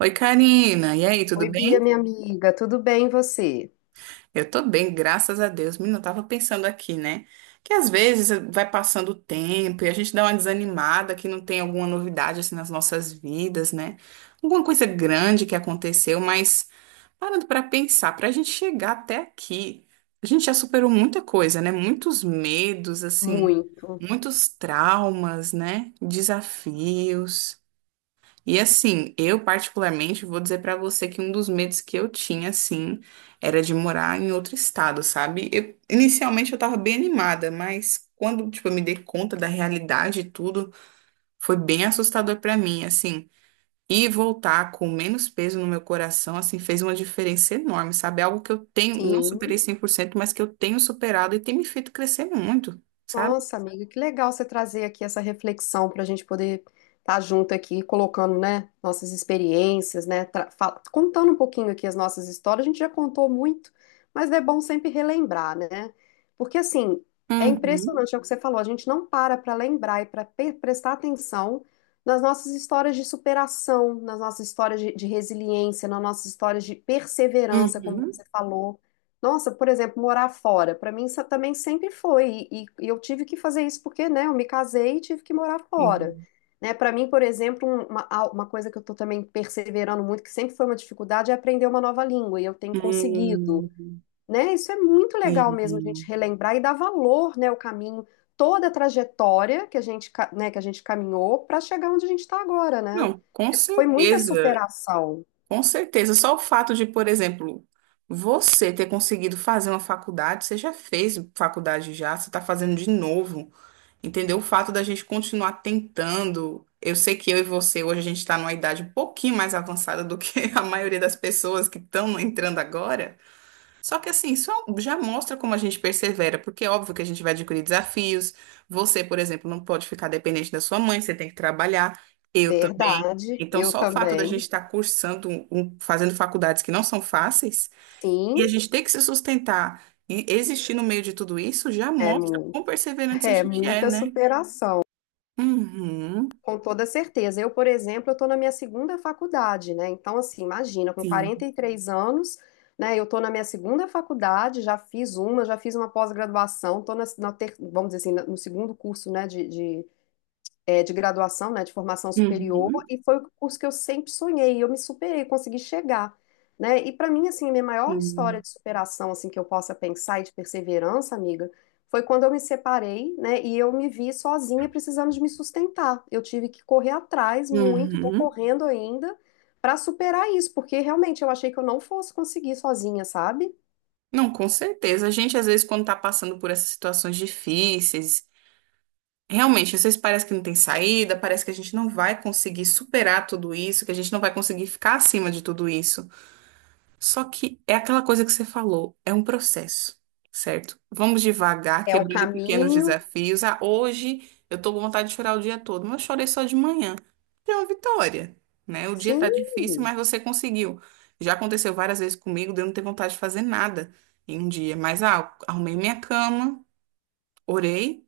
Oi, Karina. E aí, tudo Oi, Bia, bem? minha amiga, tudo bem e você? Eu tô bem, graças a Deus. Menina, eu tava pensando aqui, né? Que às vezes vai passando o tempo e a gente dá uma desanimada que não tem alguma novidade assim nas nossas vidas, né? Alguma coisa grande que aconteceu, mas parando pra pensar, pra gente chegar até aqui, a gente já superou muita coisa, né? Muitos medos, assim, Muito, muitos traumas, né? Desafios. E assim, eu particularmente vou dizer pra você que um dos medos que eu tinha, assim, era de morar em outro estado, sabe? Eu, inicialmente eu tava bem animada, mas quando, tipo, eu me dei conta da realidade e tudo, foi bem assustador pra mim, assim. E voltar com menos peso no meu coração, assim, fez uma diferença enorme, sabe? Algo que eu tenho, não superei sim. 100% mas que eu tenho superado e tem me feito crescer muito, sabe? Nossa, amiga, que legal você trazer aqui essa reflexão para a gente poder estar junto aqui, colocando, né, nossas experiências, né, contando um pouquinho aqui as nossas histórias. A gente já contou muito, mas é bom sempre relembrar, né? Porque assim, é Uhum, impressionante, é o que você falou, a gente não para para lembrar e para prestar atenção nas nossas histórias de superação, nas nossas histórias de resiliência, nas nossas histórias de perseverança, como uhum. você falou. Nossa, por exemplo, morar fora, para mim isso também sempre foi, e eu tive que fazer isso porque, né, eu me casei e tive que morar fora, né, para mim, por exemplo, uma coisa que eu tô também perseverando muito, que sempre foi uma dificuldade, é aprender uma nova língua, e eu tenho conseguido, Hum, né, isso é muito legal mesmo, a gente hum. relembrar e dar valor, né, o caminho, toda a trajetória que né, que a gente caminhou para chegar onde a gente está agora, né, Não, com foi muita certeza, superação, com certeza. Só o fato de, por exemplo, você ter conseguido fazer uma faculdade, você já fez faculdade já, você está fazendo de novo, entendeu? O fato da gente continuar tentando. Eu sei que eu e você hoje a gente está numa idade um pouquinho mais avançada do que a maioria das pessoas que estão entrando agora. Só que assim, isso é um, já mostra como a gente persevera, porque é óbvio que a gente vai adquirir desafios. Você, por exemplo, não pode ficar dependente da sua mãe, você tem que trabalhar, eu também. verdade, Então, eu só o fato da gente também, estar cursando, fazendo faculdades que não são fáceis, sim, e a gente ter que se sustentar e existir no meio de tudo isso, já é mostra quão muito. perseverante a É gente é, muita né? superação, Uhum, com toda certeza. Eu, por exemplo, eu estou na minha segunda faculdade, né? Então, assim, imagina, com sim. 43 anos, né? Eu estou na minha segunda faculdade, já fiz uma pós-graduação, estou vamos dizer assim, no segundo curso, né, de é, de graduação, né, de formação superior, Uhum, e foi o curso que eu sempre sonhei, e eu me superei, consegui chegar, né? E para mim, assim, a minha maior história sim. de superação, assim, que eu possa pensar e de perseverança, amiga, foi quando eu me separei, né, e eu me vi sozinha precisando de me sustentar. Eu tive que correr atrás muito, tô Uhum. correndo ainda para superar isso, porque realmente eu achei que eu não fosse conseguir sozinha, sabe? Não, com certeza. A gente, às vezes, quando está passando por essas situações difíceis, realmente, às vezes parece que não tem saída, parece que a gente não vai conseguir superar tudo isso, que a gente não vai conseguir ficar acima de tudo isso. Só que é aquela coisa que você falou, é um processo, certo? Vamos devagar, É o quebrando em pequenos caminho. desafios. Ah, hoje eu tô com vontade de chorar o dia todo, mas eu chorei só de manhã. É uma vitória, né? O dia tá Sim, difícil, mas você conseguiu. Já aconteceu várias vezes comigo de eu não ter vontade de fazer nada em um dia, mas ah, arrumei minha cama, orei.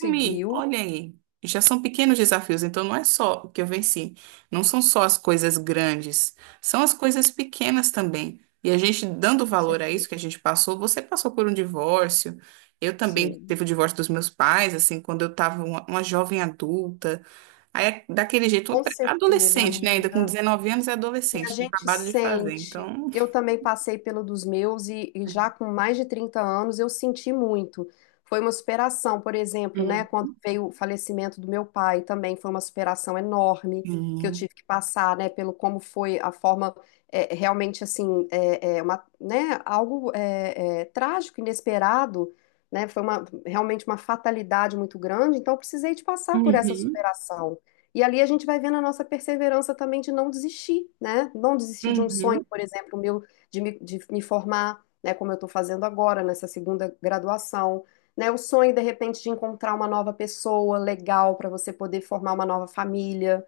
Me, olha aí. Já são pequenos desafios, então não é só o que eu venci. Não são só as coisas grandes, são as coisas pequenas também. E a gente dando com valor a isso certeza. que a gente passou, você passou por um divórcio, eu também Sim, teve o divórcio dos meus pais, assim, quando eu estava uma jovem adulta. Aí, é daquele jeito, uma com pré- certeza, adolescente, né? Ainda com amiga. 19 anos é E a adolescente, tinha gente acabado de fazer. sente. Então, Eu também passei pelo dos meus já com mais de 30 anos eu senti muito. Foi uma superação, por exemplo, né? hum, Quando veio o falecimento do meu pai também foi uma superação enorme que eu sim. tive que passar, né? Pelo como foi a forma é, realmente assim, uma, né? Algo trágico, inesperado, né? Foi uma, realmente uma fatalidade muito grande. Então eu precisei de passar por essa Uhum, superação. E ali a gente vai vendo a nossa perseverança também de não desistir, né? Não desistir de um sonho, uhum, por exemplo, meu, de me formar, né? Como eu estou fazendo agora, nessa segunda graduação, né? O sonho, de repente, de encontrar uma nova pessoa legal para você poder formar uma nova família.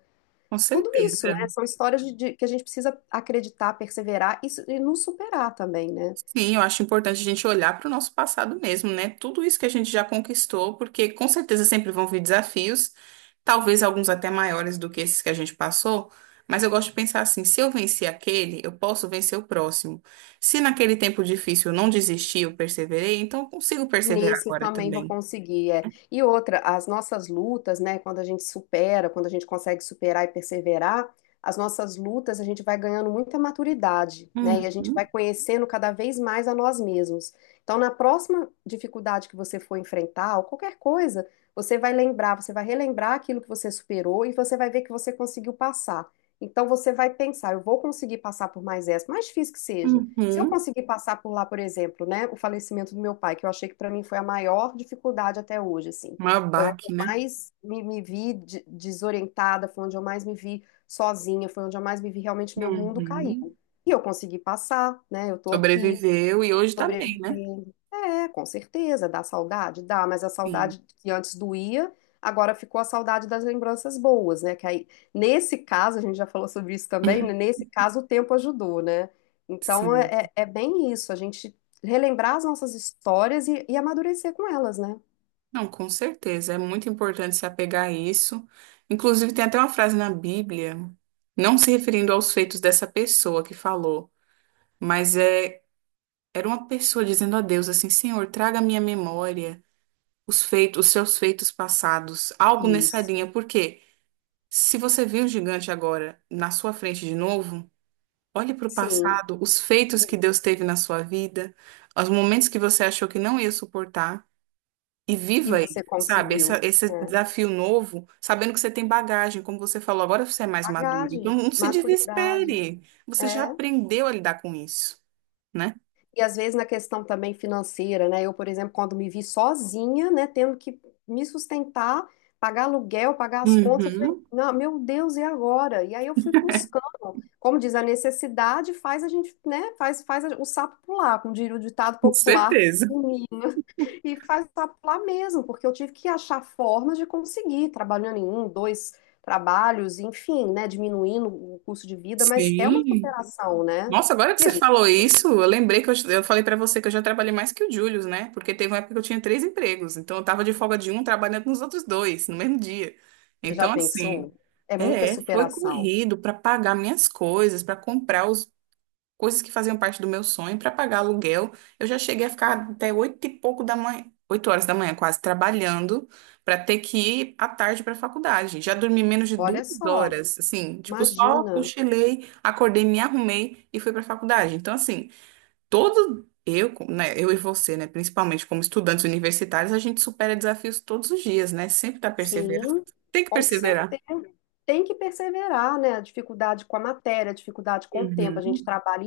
com Tudo isso, né? certeza. São histórias que a gente precisa acreditar, perseverar e nos superar também, né? Sim, eu acho importante a gente olhar para o nosso passado mesmo, né? Tudo isso que a gente já conquistou, porque com certeza sempre vão vir desafios, talvez alguns até maiores do que esses que a gente passou, mas eu gosto de pensar assim: se eu venci aquele, eu posso vencer o próximo. Se naquele tempo difícil eu não desisti, eu perseverei, então eu consigo perseverar Nesse eu agora também vou também. conseguir, é. E outra, as nossas lutas, né, quando a gente supera, quando a gente consegue superar e perseverar, as nossas lutas a gente vai ganhando muita maturidade, né, e a gente vai Uhum, conhecendo cada vez mais a nós mesmos. Então, na próxima dificuldade que você for enfrentar, ou qualquer coisa, você vai lembrar, você vai relembrar aquilo que você superou e você vai ver que você conseguiu passar. Então, você vai pensar, eu vou conseguir passar por mais essa, mais difícil que seja. Se eu uhum. conseguir passar por lá, por exemplo, né, o falecimento do meu pai, que eu achei que para mim foi a maior dificuldade até hoje, assim, Um foi onde abaque, eu né? mais me vi desorientada, foi onde eu mais me vi sozinha, foi onde eu mais me vi realmente meu mundo caiu. Uhum. E eu consegui passar, né? Eu tô aqui. Sobreviveu e hoje tá bem, Sobreviver. né? É, com certeza, dá saudade, dá, mas a Sim, saudade que antes doía, agora ficou a saudade das lembranças boas, né? Que aí, nesse caso, a gente já falou sobre isso também, né? Nesse caso o tempo ajudou, né? Então sim. é bem isso, a gente relembrar as nossas histórias e amadurecer com elas, né? Não, com certeza. É muito importante se apegar a isso. Inclusive, tem até uma frase na Bíblia, não se referindo aos feitos dessa pessoa que falou, mas é, era uma pessoa dizendo a Deus assim: Senhor, traga à minha memória os feitos, os seus feitos passados, algo nessa Isso, linha. Porque se você viu o gigante agora na sua frente de novo, olhe para o sim. passado, os feitos que Deus teve na sua vida, os momentos que você achou que não ia suportar. E E viva aí, você sabe? conseguiu. Essa, esse É. desafio novo, sabendo que você tem bagagem, como você falou, agora você é mais maduro. Então, Bagagem, não se maturidade. desespere. Você já É. aprendeu a lidar com isso, né? E às vezes na questão também financeira, né? Eu, por exemplo, quando me vi sozinha, né, tendo que me sustentar, pagar aluguel, pagar as contas, eu falei, Uhum, não, meu Deus, e agora? E aí eu fui buscando. Como diz, a necessidade faz a gente, né, o sapo pular, como diria o ditado com popular certeza. em mim. E faz o sapo pular mesmo, porque eu tive que achar formas de conseguir, trabalhando em um, dois trabalhos, enfim, né, diminuindo o custo de vida, mas é uma Sim. superação, né? Nossa, agora que E a você falou isso, eu lembrei que eu falei pra você que eu já trabalhei mais que o Július, né? Porque teve uma época que eu tinha três empregos. Então, eu tava de folga de um, trabalhando nos outros dois, no mesmo dia. Você já Então, assim. pensou? É muita É, foi superação. corrido para pagar minhas coisas, para comprar os coisas que faziam parte do meu sonho para pagar aluguel. Eu já cheguei a ficar até oito e pouco da manhã, 8 horas da manhã quase trabalhando para ter que ir à tarde para a faculdade. Já dormi menos de duas Olha só, horas, assim, tipo só imagina. cochilei, acordei, me arrumei e fui para a faculdade. Então assim, todo eu, né, eu e você, né, principalmente como estudantes universitários, a gente supera desafios todos os dias, né? Sempre tá perseverando. Sim, Tem que com perseverar. certeza. Tem que perseverar, né? A dificuldade com a matéria, a dificuldade com o tempo. A gente Uhum. trabalha e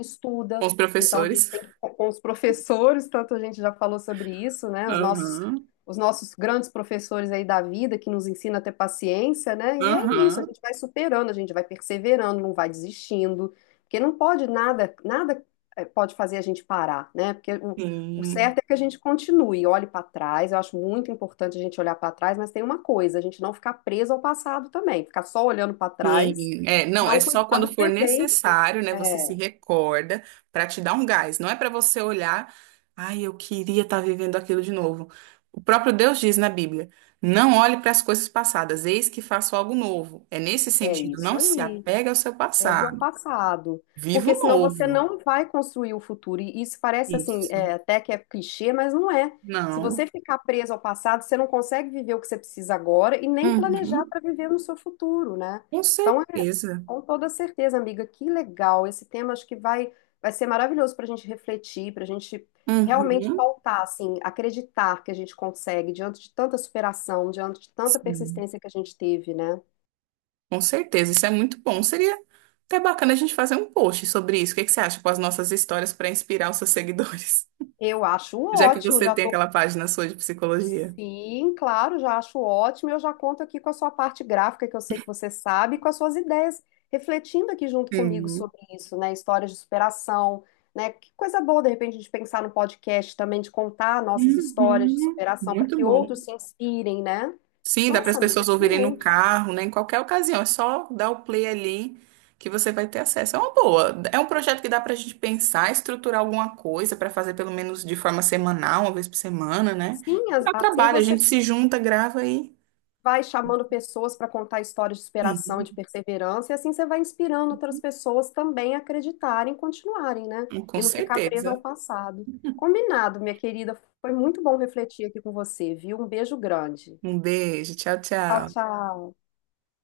Com estuda, os então a gente professores. tem que, com os professores, tanto a gente já falou sobre isso, né? Aham, Os nossos grandes professores aí da vida, que nos ensina a ter paciência, né? E é isso, a aham. gente vai superando, a gente vai perseverando, não vai desistindo, porque não pode nada, nada pode fazer a gente parar, né? Porque o O Sim. certo é que a gente continue, olhe para trás. Eu acho muito importante a gente olhar para trás, mas tem uma coisa, a gente não ficar preso ao passado também, ficar só olhando para trás Sim, é, e não, é não só cuidar quando do for presente. necessário, né? Você se É, recorda para te dar um gás. Não é para você olhar, ai, eu queria estar vivendo aquilo de novo. O próprio Deus diz na Bíblia: não olhe para as coisas passadas, eis que faço algo novo. É nesse é sentido, isso não se aí. apega ao seu Pegue ao passado. passado, Viva porque o senão você novo. não vai construir o futuro. E isso parece assim, Isso. é, até que é clichê, mas não é. Se Não. você ficar preso ao passado, você não consegue viver o que você precisa agora e nem planejar Uhum. para viver no seu futuro, né? Com Então, é, certeza. com toda certeza, amiga, que legal. Esse tema acho que vai, vai ser maravilhoso para a gente refletir, para a gente realmente Uhum. pautar, assim, acreditar que a gente consegue diante de tanta superação, diante de tanta Sim. persistência que a gente teve, né? Com certeza, isso é muito bom. Seria até bacana a gente fazer um post sobre isso. O que que você acha com as nossas histórias para inspirar os seus seguidores? Eu acho Já que ótimo, você já tem tô aquela página sua de psicologia. Sim, claro, já acho ótimo. Eu já conto aqui com a sua parte gráfica, que eu sei que você sabe, e com as suas ideias, refletindo aqui junto comigo Sim. sobre isso, né? Histórias de superação, né? Que coisa boa, de repente, a gente pensar no podcast também, de contar nossas histórias de Uhum. superação para Muito que bom. outros se inspirem, né? Sim, dá para as Nossa, amiga, pessoas ouvirem no excelente. carro, né? Em qualquer ocasião. É só dar o play ali que você vai ter acesso. É uma boa. É um projeto que dá para a gente pensar, estruturar alguma coisa para fazer pelo menos de forma semanal, uma vez por semana, né? Sim, Dá assim trabalho, a você gente se junta, grava e. vai chamando pessoas para contar histórias de superação, de Sim, perseverança, e assim você vai inspirando outras pessoas também a acreditarem, continuarem, né? com E não ficar preso certeza. ao passado. Combinado, minha querida. Foi muito bom refletir aqui com você, viu? Um beijo grande. Um beijo, tchau, Tchau, tchau. tchau.